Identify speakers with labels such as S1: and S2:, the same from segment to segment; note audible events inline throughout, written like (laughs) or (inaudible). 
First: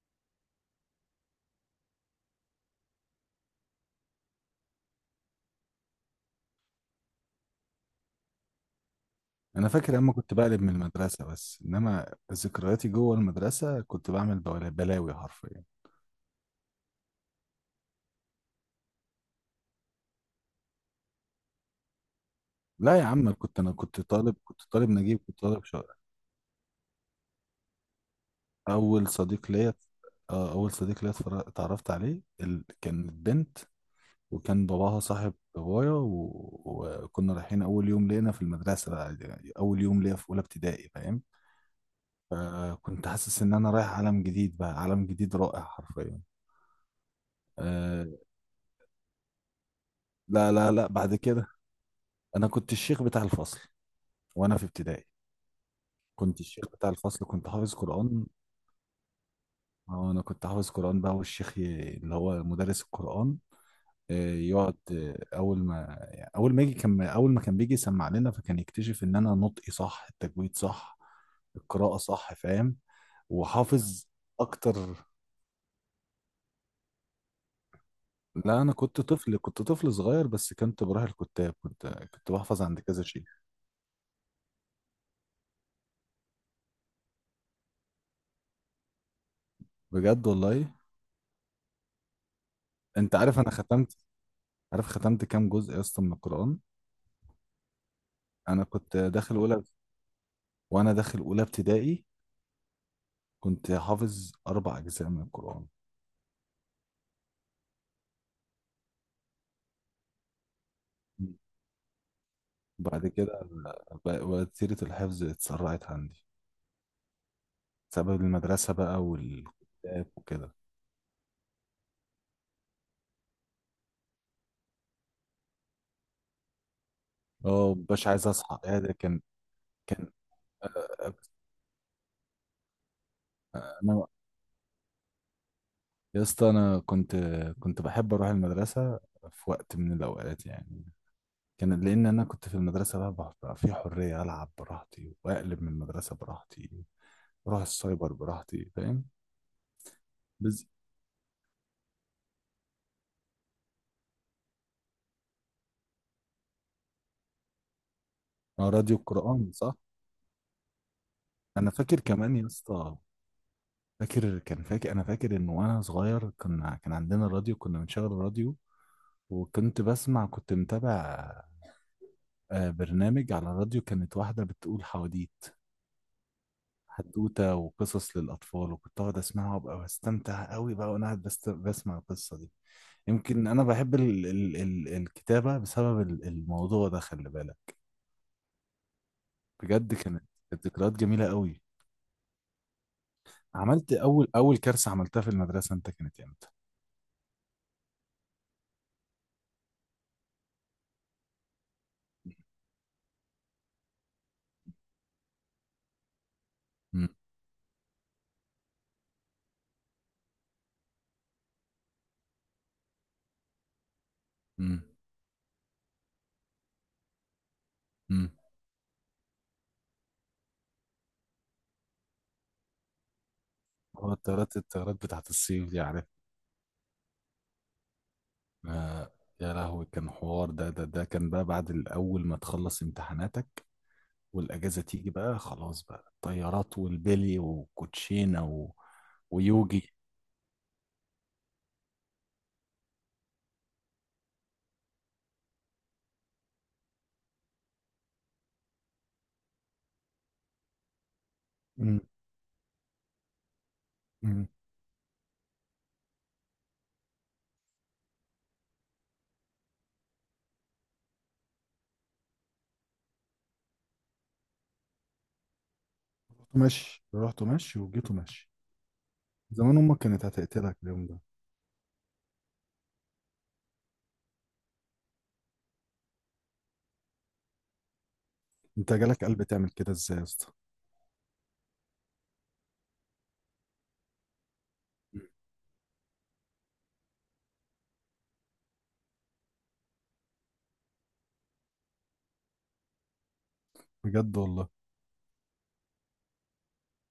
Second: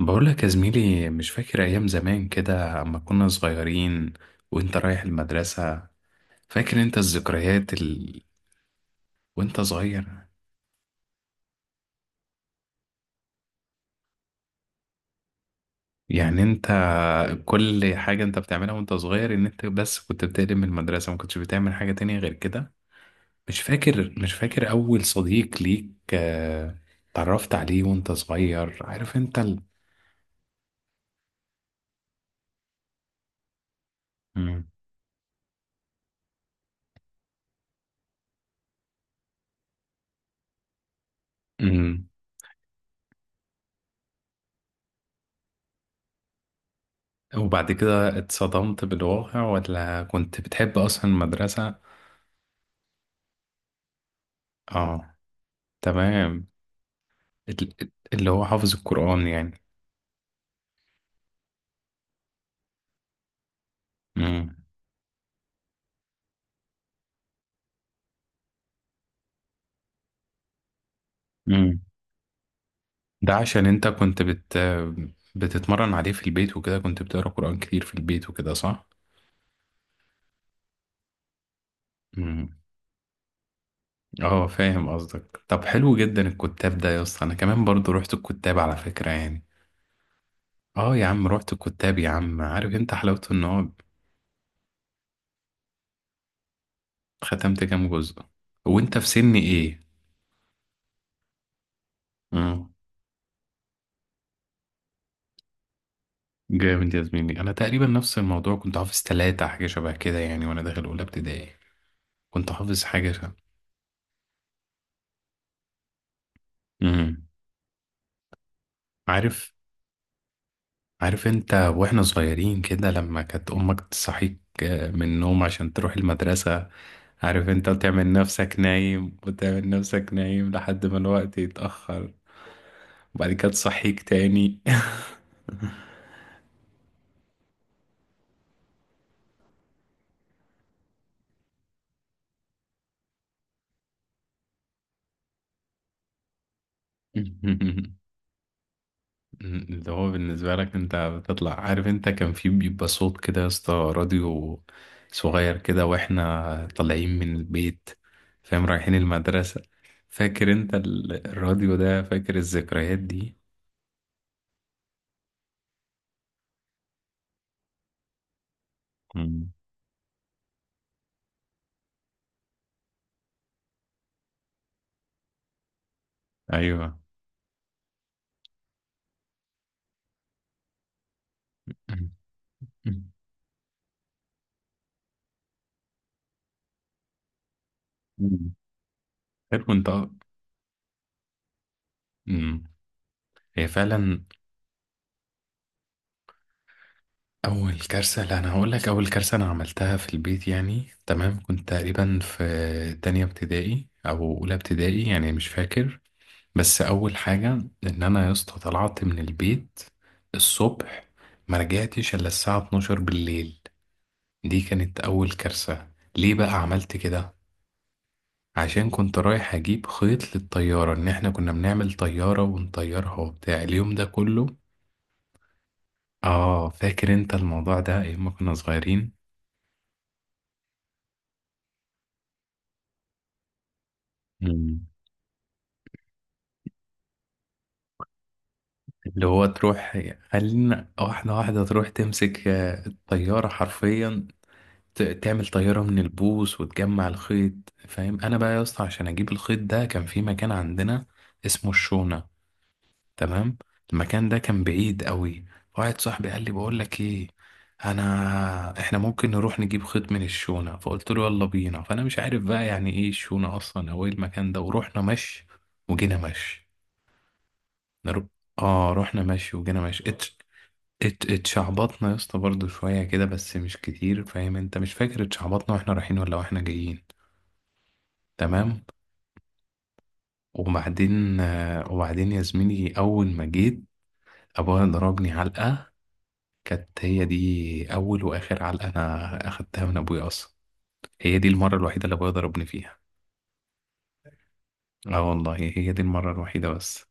S1: بقولك يا زميلي، مش فاكر أيام زمان كده أما كنا صغيرين وأنت رايح المدرسة؟ فاكر أنت الذكريات وأنت
S2: انا فاكر
S1: صغير؟
S2: اما كنت بقلب من المدرسه، بس انما ذكرياتي جوه المدرسه كنت بعمل بلاوي حرفيا.
S1: يعني أنت كل حاجة أنت بتعملها وأنت صغير، إن أنت بس كنت بتقلب من المدرسة، ما كنتش بتعمل حاجة تانية غير كده؟
S2: لا يا عم، كنت
S1: مش
S2: انا كنت
S1: فاكر مش
S2: طالب، كنت
S1: فاكر
S2: طالب
S1: أول
S2: نجيب، كنت
S1: صديق
S2: طالب
S1: ليك،
S2: شاطر.
S1: اتعرفت عليه وأنت صغير؟
S2: اول
S1: عارف أنت
S2: صديق ليا، اتعرفت عليه كانت بنت.
S1: مم.
S2: وكان باباها صاحب بابايا. وكنا رايحين اول يوم لينا في المدرسه، بقى يعني اول يوم ليا في اولى ابتدائي، فاهم؟
S1: مم.
S2: فكنت حاسس ان انا رايح عالم جديد، بقى عالم جديد رائع حرفيا.
S1: وبعد
S2: أه...
S1: كده اتصدمت بالواقع ولا كنت
S2: لا لا
S1: بتحب
S2: لا،
S1: أصلا
S2: بعد كده
S1: المدرسة؟
S2: انا كنت الشيخ بتاع الفصل وانا في ابتدائي.
S1: آه.
S2: كنت
S1: تمام.
S2: الشيخ بتاع الفصل، كنت حافظ قرآن.
S1: اللي هو حافظ القرآن يعني.
S2: آه، انا كنت حافظ قرآن بقى، والشيخ اللي هو مدرس القرآن،
S1: امم.
S2: يقعد اول ما يعني اول ما يجي، كان اول ما كان بيجي يسمع لنا، فكان يكتشف ان انا نطقي صح، التجويد صح،
S1: امم.
S2: القراءة صح، فاهم؟
S1: ده عشان انت
S2: وحافظ
S1: كنت بت
S2: اكتر.
S1: بتتمرن عليه في البيت وكده، كنت بتقرا قرآن كتير في البيت وكده،
S2: لا، انا
S1: صح؟
S2: كنت طفل، كنت طفل صغير، بس كنت بروح الكتاب، كنت
S1: امم.
S2: بحفظ عند كذا شيخ.
S1: اه، فاهم قصدك. طب حلو جدا الكتاب ده يا اسطى، انا كمان برضو رحت الكتاب على فكرة يعني.
S2: بجد والله.
S1: اه يا عم، رحت الكتاب يا عم، عارف انت
S2: انت
S1: حلاوته
S2: عارف
S1: ان
S2: انا
S1: هو
S2: ختمت، عارف ختمت كام جزء يا اسطى من القرآن؟
S1: ختمت كام جزء.
S2: انا كنت
S1: وانت في سن
S2: داخل اولى،
S1: ايه؟
S2: وانا داخل اولى ابتدائي
S1: امم.
S2: كنت حافظ اربع اجزاء من القران.
S1: جامد يا زميلي، انا تقريبا نفس الموضوع، كنت حافظ 3 حاجة شبه كده يعني وانا داخل اولى ابتدائي. كنت حافظ
S2: بعد
S1: حاجة شبه.
S2: كده وتيرة الحفظ اتسرعت عندي
S1: مم.
S2: بسبب المدرسة بقى
S1: عارف
S2: والكتاب وكده.
S1: عارف انت، واحنا صغيرين كده لما كانت امك تصحيك من النوم عشان تروح المدرسة. عارف انت،
S2: اه، مبقاش
S1: وتعمل
S2: عايز
S1: نفسك
S2: اصحى، ايه ده
S1: نايم
S2: كان
S1: وتعمل نفسك
S2: كان
S1: نايم لحد ما
S2: آه،
S1: الوقت يتأخر وبعد كده تصحيك
S2: انا
S1: تاني.
S2: يا اسطى، انا كنت بحب اروح المدرسة في وقت من الاوقات يعني. كان لان انا كنت في المدرسة بقى بقى في حرية، العب براحتي واقلب من المدرسة براحتي، اروح
S1: (laughs)
S2: السايبر براحتي، فاهم؟
S1: اللي هو بالنسبة
S2: بز...
S1: لك انت بتطلع، عارف انت، كان في بيبقى صوت كده يا اسطى، راديو صغير كده واحنا طالعين من البيت، فاهم،
S2: آه،
S1: رايحين
S2: راديو القرآن
S1: المدرسة.
S2: صح.
S1: فاكر انت
S2: انا
S1: الراديو
S2: فاكر
S1: ده، فاكر
S2: كمان يا اسطى،
S1: الذكريات دي؟
S2: فاكر، كان فاكر، انا فاكر ان وانا صغير كنا كان عندنا راديو، كنا بنشغل الراديو، وكنت بسمع، كنت متابع برنامج على الراديو، كانت واحده بتقول حواديت،
S1: ايوه.
S2: حدوته وقصص للاطفال، وكنت اقعد اسمعها وابقى بستمتع قوي بقى وانا قاعد بسمع
S1: مم.
S2: القصه دي.
S1: مم.
S2: يمكن انا بحب ال ال ال الكتابه بسبب الموضوع ده، خلي بالك.
S1: مم. حلو انت.
S2: بجد
S1: أه.
S2: كانت ذكريات جميله قوي.
S1: مم. هي
S2: عملت
S1: فعلا.
S2: اول كارثه عملتها في المدرسه انت كانت امتى؟
S1: اول كارثه؟ لا، انا هقول لك. اول كارثه انا عملتها في البيت يعني، تمام. كنت تقريبا في تانية ابتدائي او اولى ابتدائي يعني، مش فاكر. بس
S2: مم.
S1: اول حاجه ان انا يا اسطى طلعت من البيت الصبح، ما رجعتش الا الساعه 12 بالليل. دي
S2: مم.
S1: كانت اول كارثه. ليه بقى عملت كده؟
S2: مم.
S1: عشان كنت رايح اجيب خيط للطيارة، ان احنا كنا بنعمل طيارة ونطيرها وبتاع اليوم ده
S2: هو
S1: كله.
S2: الطيارات بتاعت الصيف دي، عارف؟
S1: اه، فاكر انت الموضوع ده، ايام ما كنا صغيرين.
S2: آه، يا لهوي، كان حوار ده كان بقى بعد الأول ما تخلص امتحاناتك
S1: مم.
S2: والأجازة تيجي بقى، خلاص بقى الطيارات والبلي وكوتشينة
S1: اللي هو
S2: ويوجي.
S1: تروح، خلينا واحدة واحدة، تروح تمسك الطيارة حرفيا، تعمل طيارة من البوص وتجمع الخيط، فاهم. انا بقى يا اسطى عشان اجيب الخيط ده، كان في مكان عندنا اسمه
S2: امم.
S1: الشونة. تمام. المكان ده
S2: امم.
S1: كان بعيد قوي. واحد صاحبي قال لي، بقول لك ايه، انا احنا ممكن نروح نجيب خيط من الشونة. فقلت له يلا بينا، فانا مش عارف بقى يعني ايه الشونة اصلا او ايه المكان ده. ورحنا مشي وجينا
S2: رحت
S1: مشي.
S2: ماشي، رحت ماشي وجيت
S1: نرو...
S2: ماشي.
S1: اه، رحنا مشي
S2: زمان
S1: وجينا
S2: امك
S1: مشي.
S2: كانت هتقتلك اليوم ده.
S1: اتشعبطنا يا اسطى برضه شوية كده بس مش كتير، فاهم انت، مش فاكر اتشعبطنا واحنا رايحين ولا واحنا جايين. تمام.
S2: انت جالك قلب تعمل كده ازاي يا اسطى؟
S1: وبعدين يا زميلي، اول ما جيت ابويا
S2: مم.
S1: ضربني علقة. كانت هي دي أول وآخر علقة أنا أخدتها من أبويا أصلا. هي دي المرة الوحيدة اللي أبويا ضربني فيها.
S2: بجد والله.
S1: آه والله، هي دي المرة الوحيدة بس.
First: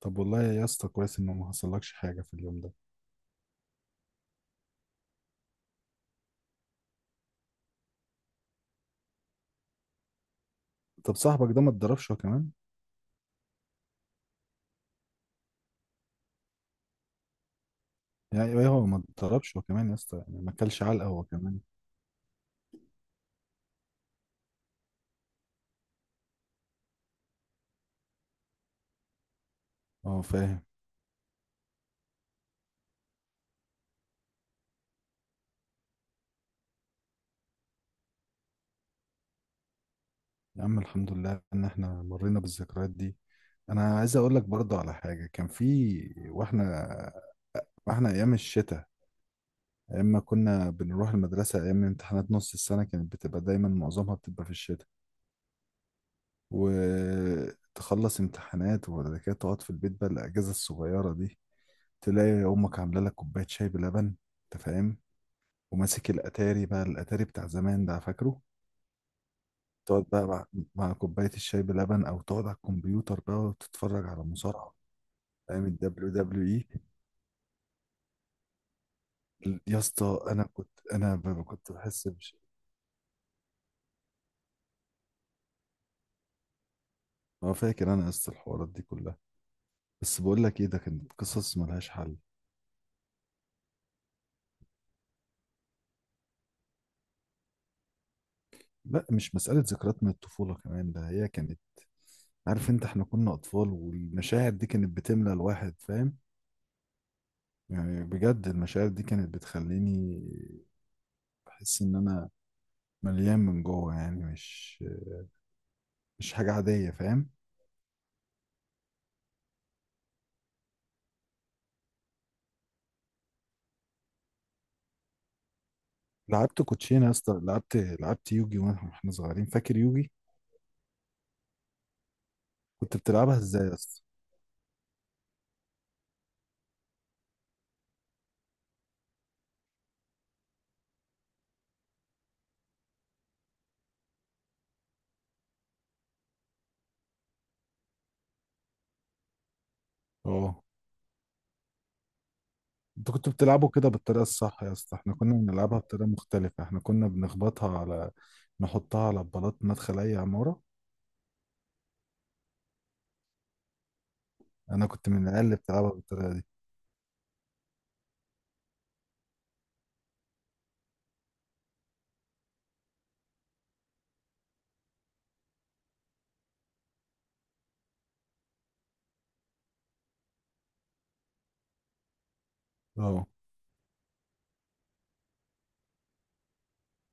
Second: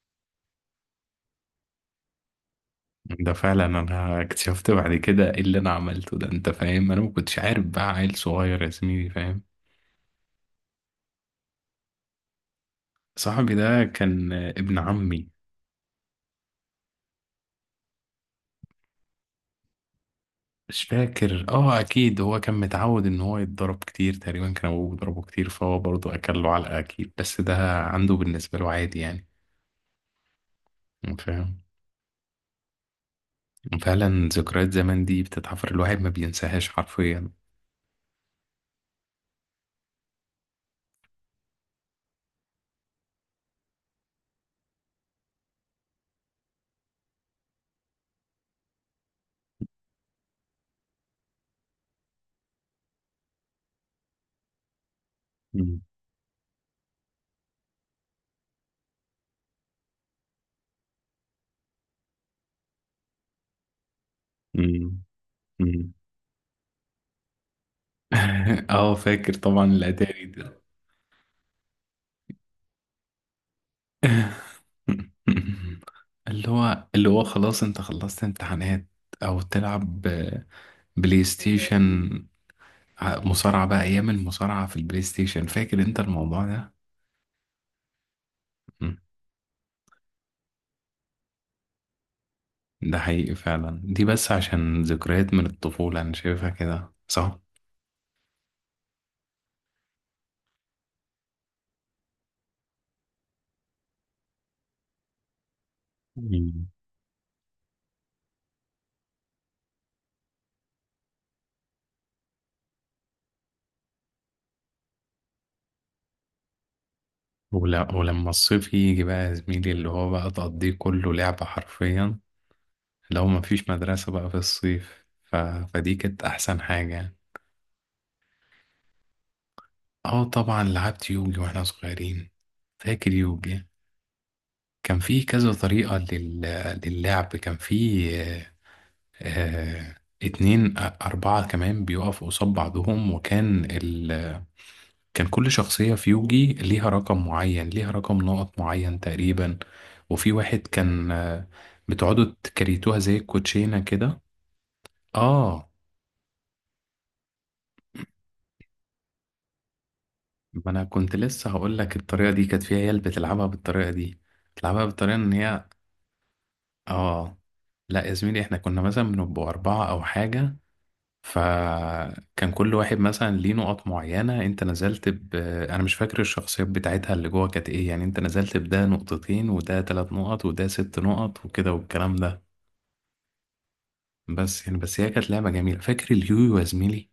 S2: طب والله يا اسطى كويس ان ما حصلكش حاجه في اليوم ده.
S1: ده فعلا، أنا اكتشفت بعد كده إيه اللي أنا عملته ده، أنت فاهم، أنا ما كنتش عارف بقى، عيل صغير يا زميلي، فاهم.
S2: طب صاحبك ده ما اتضربش هو كمان؟
S1: صاحبي ده كان ابن عمي.
S2: يعني ايه هو ما اتضربش هو كمان يا اسطى؟ يعني ما اكلش
S1: مش
S2: علقه هو
S1: فاكر.
S2: كمان؟
S1: اه، اكيد هو كان متعود ان هو يتضرب كتير، تقريبا كان ابوه بيضربه كتير، فهو برضه اكل له علقه اكيد. بس ده عنده بالنسبه له عادي يعني،
S2: اه، فاهم.
S1: فاهم. فعلا ذكريات زمان دي بتتحفر، الواحد ما بينساهاش حرفيا.
S2: يا عم، الحمد لله ان احنا مرينا بالذكريات دي. انا عايز اقول لك برضو على حاجه كان في، واحنا واحنا ايام الشتاء، ايام ما كنا بنروح المدرسه، ايام امتحانات نص السنه كانت بتبقى دايما معظمها بتبقى في الشتاء.
S1: مم.
S2: وتخلص امتحانات وبعد كده تقعد في البيت بقى الاجازه الصغيره دي، تلاقي امك عامله لك كوبايه شاي بلبن، انت فاهم؟
S1: مم. مم.
S2: وماسك الاتاري بقى، الاتاري بتاع زمان ده فاكره؟
S1: (laughs) اه، فاكر طبعا
S2: تقعد
S1: الاتاري
S2: بقى مع,
S1: ده.
S2: مع كوباية الشاي بلبن، أو تقعد على الكمبيوتر بقى وتتفرج على مصارعة،
S1: (laughs)
S2: فاهم؟ ال
S1: اللي
S2: WWE.
S1: هو اللي هو خلاص انت خلصت امتحانات، او
S2: يا
S1: تلعب
S2: اسطى، أنا كنت
S1: بلاي
S2: كنت بحس
S1: ستيشن،
S2: بش
S1: مصارعة بقى. ايام المصارعة في البلاي ستيشن، فاكر انت الموضوع ده؟
S2: ما فاكر أنا يا اسطى الحوارات دي
S1: مم.
S2: كلها. بس بقول لك إيه، ده كانت قصص ملهاش حل.
S1: ده حقيقي فعلا دي، بس عشان ذكريات من الطفولة انا شايفها كده، صح؟
S2: لا، مش مسألة ذكريات من الطفولة كمان، ده هي كانت، عارف أنت، إحنا كنا أطفال، والمشاعر دي كانت بتملى الواحد، فاهم؟ يعني بجد المشاعر دي كانت بتخليني بحس إن أنا مليان من جوه، يعني مش مش حاجة عادية، فاهم؟
S1: ولما الصيف يجي بقى يا زميلي، اللي هو بقى تقضيه كله لعبة حرفيا. لو مفيش مدرسة بقى في الصيف فدي كانت أحسن
S2: لعبت
S1: حاجة
S2: كوتشينه يا
S1: يعني.
S2: اسطى، لعبت يوجي، واحنا صغيرين، فاكر يوجي؟
S1: اه طبعا، لعبت يوجي واحنا صغيرين.
S2: كنت
S1: فاكر
S2: بتلعبها
S1: يوجي؟
S2: ازاي يا اسطى؟
S1: كان في كذا طريقة للعب. كان في آه، اتنين أربعة كمان بيقفوا قصاد بعضهم، وكان كان كل شخصية في يوجي ليها رقم معين، ليها رقم نقط معين تقريبا. وفي واحد
S2: اه.
S1: كان بتقعدوا تكريتوها
S2: انت
S1: زي
S2: كنت بتلعبه
S1: الكوتشينة
S2: كده
S1: كده.
S2: بالطريقه الصح يا اسطى؟ احنا كنا
S1: اه،
S2: بنلعبها بطريقه مختلفه، احنا كنا بنخبطها على، نحطها على بلاط مدخل اي عماره.
S1: ما انا كنت لسه هقول لك، الطريقة دي كانت فيها عيال بتلعبها بالطريقة دي، بتلعبها
S2: انا كنت
S1: بالطريقة
S2: من
S1: ان
S2: العيال اللي
S1: هي.
S2: بتلعبها بالطريقه دي.
S1: اه، لا يا زميلي، احنا كنا مثلا بنبقوا أربعة أو حاجة، فكان كل واحد مثلا ليه نقط معينة، انت نزلت انا مش فاكر الشخصيات بتاعتها اللي جوه كانت ايه يعني، انت نزلت بده نقطتين وده 3 نقط وده 6 نقط وكده والكلام ده.
S2: اه.
S1: بس يعني، بس هي كانت لعبة جميلة. فاكر اليويو يا زميلي؟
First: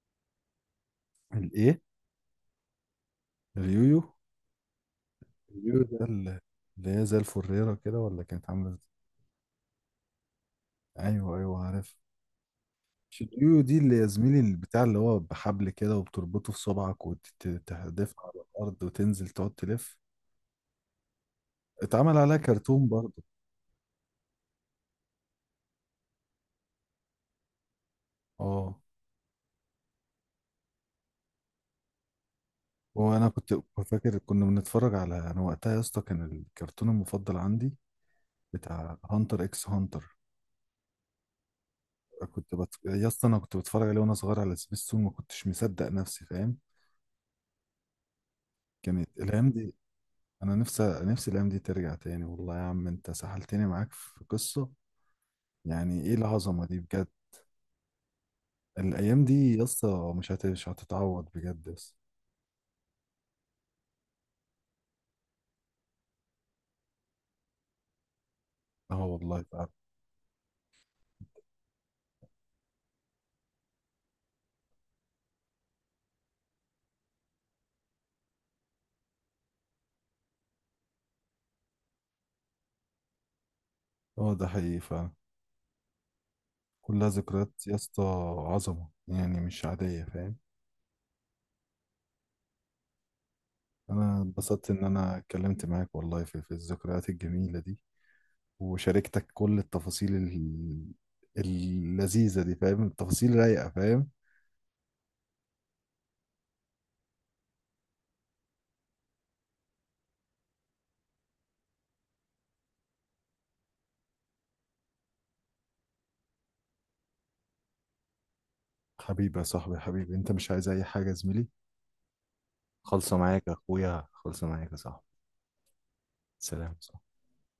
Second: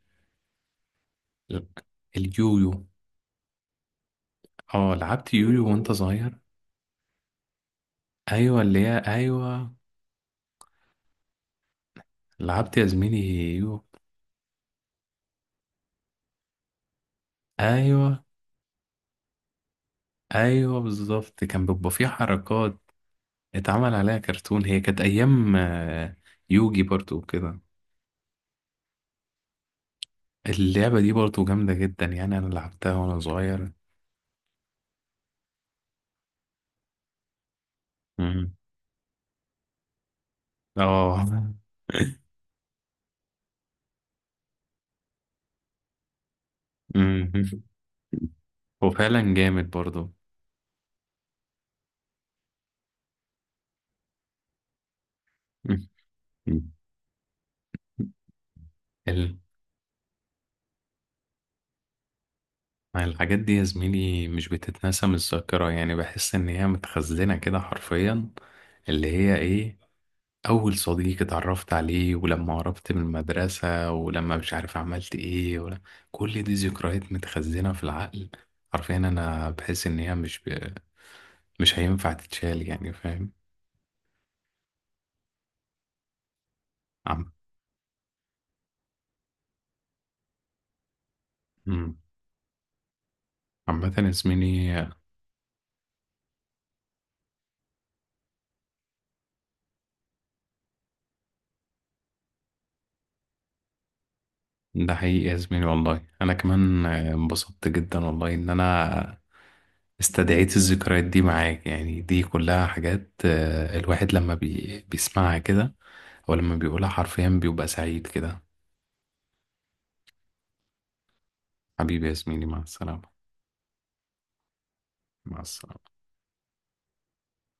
S1: ال-
S2: الايه؟
S1: اليويو.
S2: اليويو.
S1: اه، لعبت يويو
S2: اليويو
S1: وانت
S2: ده
S1: صغير.
S2: اللي هي زي الفريره كده، ولا كانت
S1: ايوه،
S2: عامله
S1: اللي
S2: ازاي؟
S1: هي، ايوه.
S2: ايوه، ايوه، عارف.
S1: لعبت يا زميلي
S2: الشديو دي
S1: يويو.
S2: اللي يا زميلي، اللي بتاع اللي هو بحبل كده وبتربطه في صبعك
S1: ايوه،
S2: وتحدفها على الأرض وتنزل تقعد تلف.
S1: ايوه، بالظبط. كان بيبقى فيه
S2: اتعمل عليها
S1: حركات،
S2: كرتون برضه.
S1: اتعمل عليها كرتون. هي كانت ايام يوجي برضو وكده.
S2: اه.
S1: اللعبة دي برضو جامدة جدا يعني، أنا لعبتها وأنا
S2: وانا كنت
S1: صغير.
S2: فاكر كنا بنتفرج على، انا وقتها يا اسطى كان الكرتون المفضل عندي
S1: مم.
S2: بتاع هانتر اكس هانتر.
S1: اه.
S2: يا اسطى انا كنت بتفرج عليه وانا صغير على سبيستون، ما كنتش مصدق نفسي، فاهم؟
S1: مم.
S2: كانت
S1: وفعلا
S2: الايام
S1: جامد
S2: دي،
S1: برضو.
S2: انا نفسي نفسي الايام دي ترجع تاني والله يا عم، انت سحلتني معاك في قصة.
S1: مم.
S2: يعني ايه العظمة دي بجد؟ الايام
S1: ال-
S2: دي يا اسطى مش هتتعوض بجد يا اسطى.
S1: الحاجات دي يا زميلي مش بتتنسى من الذاكرة يعني، بحس إن هي متخزنة كده حرفيا.
S2: اه
S1: اللي هي
S2: والله فعلا.
S1: إيه، أول صديق اتعرفت عليه، ولما قربت من المدرسة، ولما مش عارف عملت إيه، ولا كل دي ذكريات متخزنة في العقل حرفيا. أنا بحس إن هي مش هينفع تتشال يعني، فاهم.
S2: اه، ده حقيقي فعلا. كلها ذكريات يا اسطى، عظمه يعني مش عاديه، فاهم؟
S1: مم. عامة يا
S2: انا
S1: زميلي،
S2: اتبسطت ان انا اتكلمت معاك والله في الذكريات الجميله دي، وشاركتك كل التفاصيل اللذيذه دي، فاهم؟ التفاصيل رايقه، فاهم؟
S1: ده حقيقي يا زميلي والله. أنا كمان انبسطت جدا والله إن أنا استدعيت الذكريات دي معاك. يعني دي كلها حاجات الواحد لما بيسمعها كده أو لما بيقولها حرفيا بيبقى سعيد كده.
S2: حبيبي يا صاحبي، حبيبي انت، مش عايز اي حاجه يا زميلي؟
S1: حبيبي يا زميلي، مع السلامة.
S2: خلصه معاك يا اخويا، خلصه معاك يا صاحبي.
S1: مع السلامة.
S2: سلام.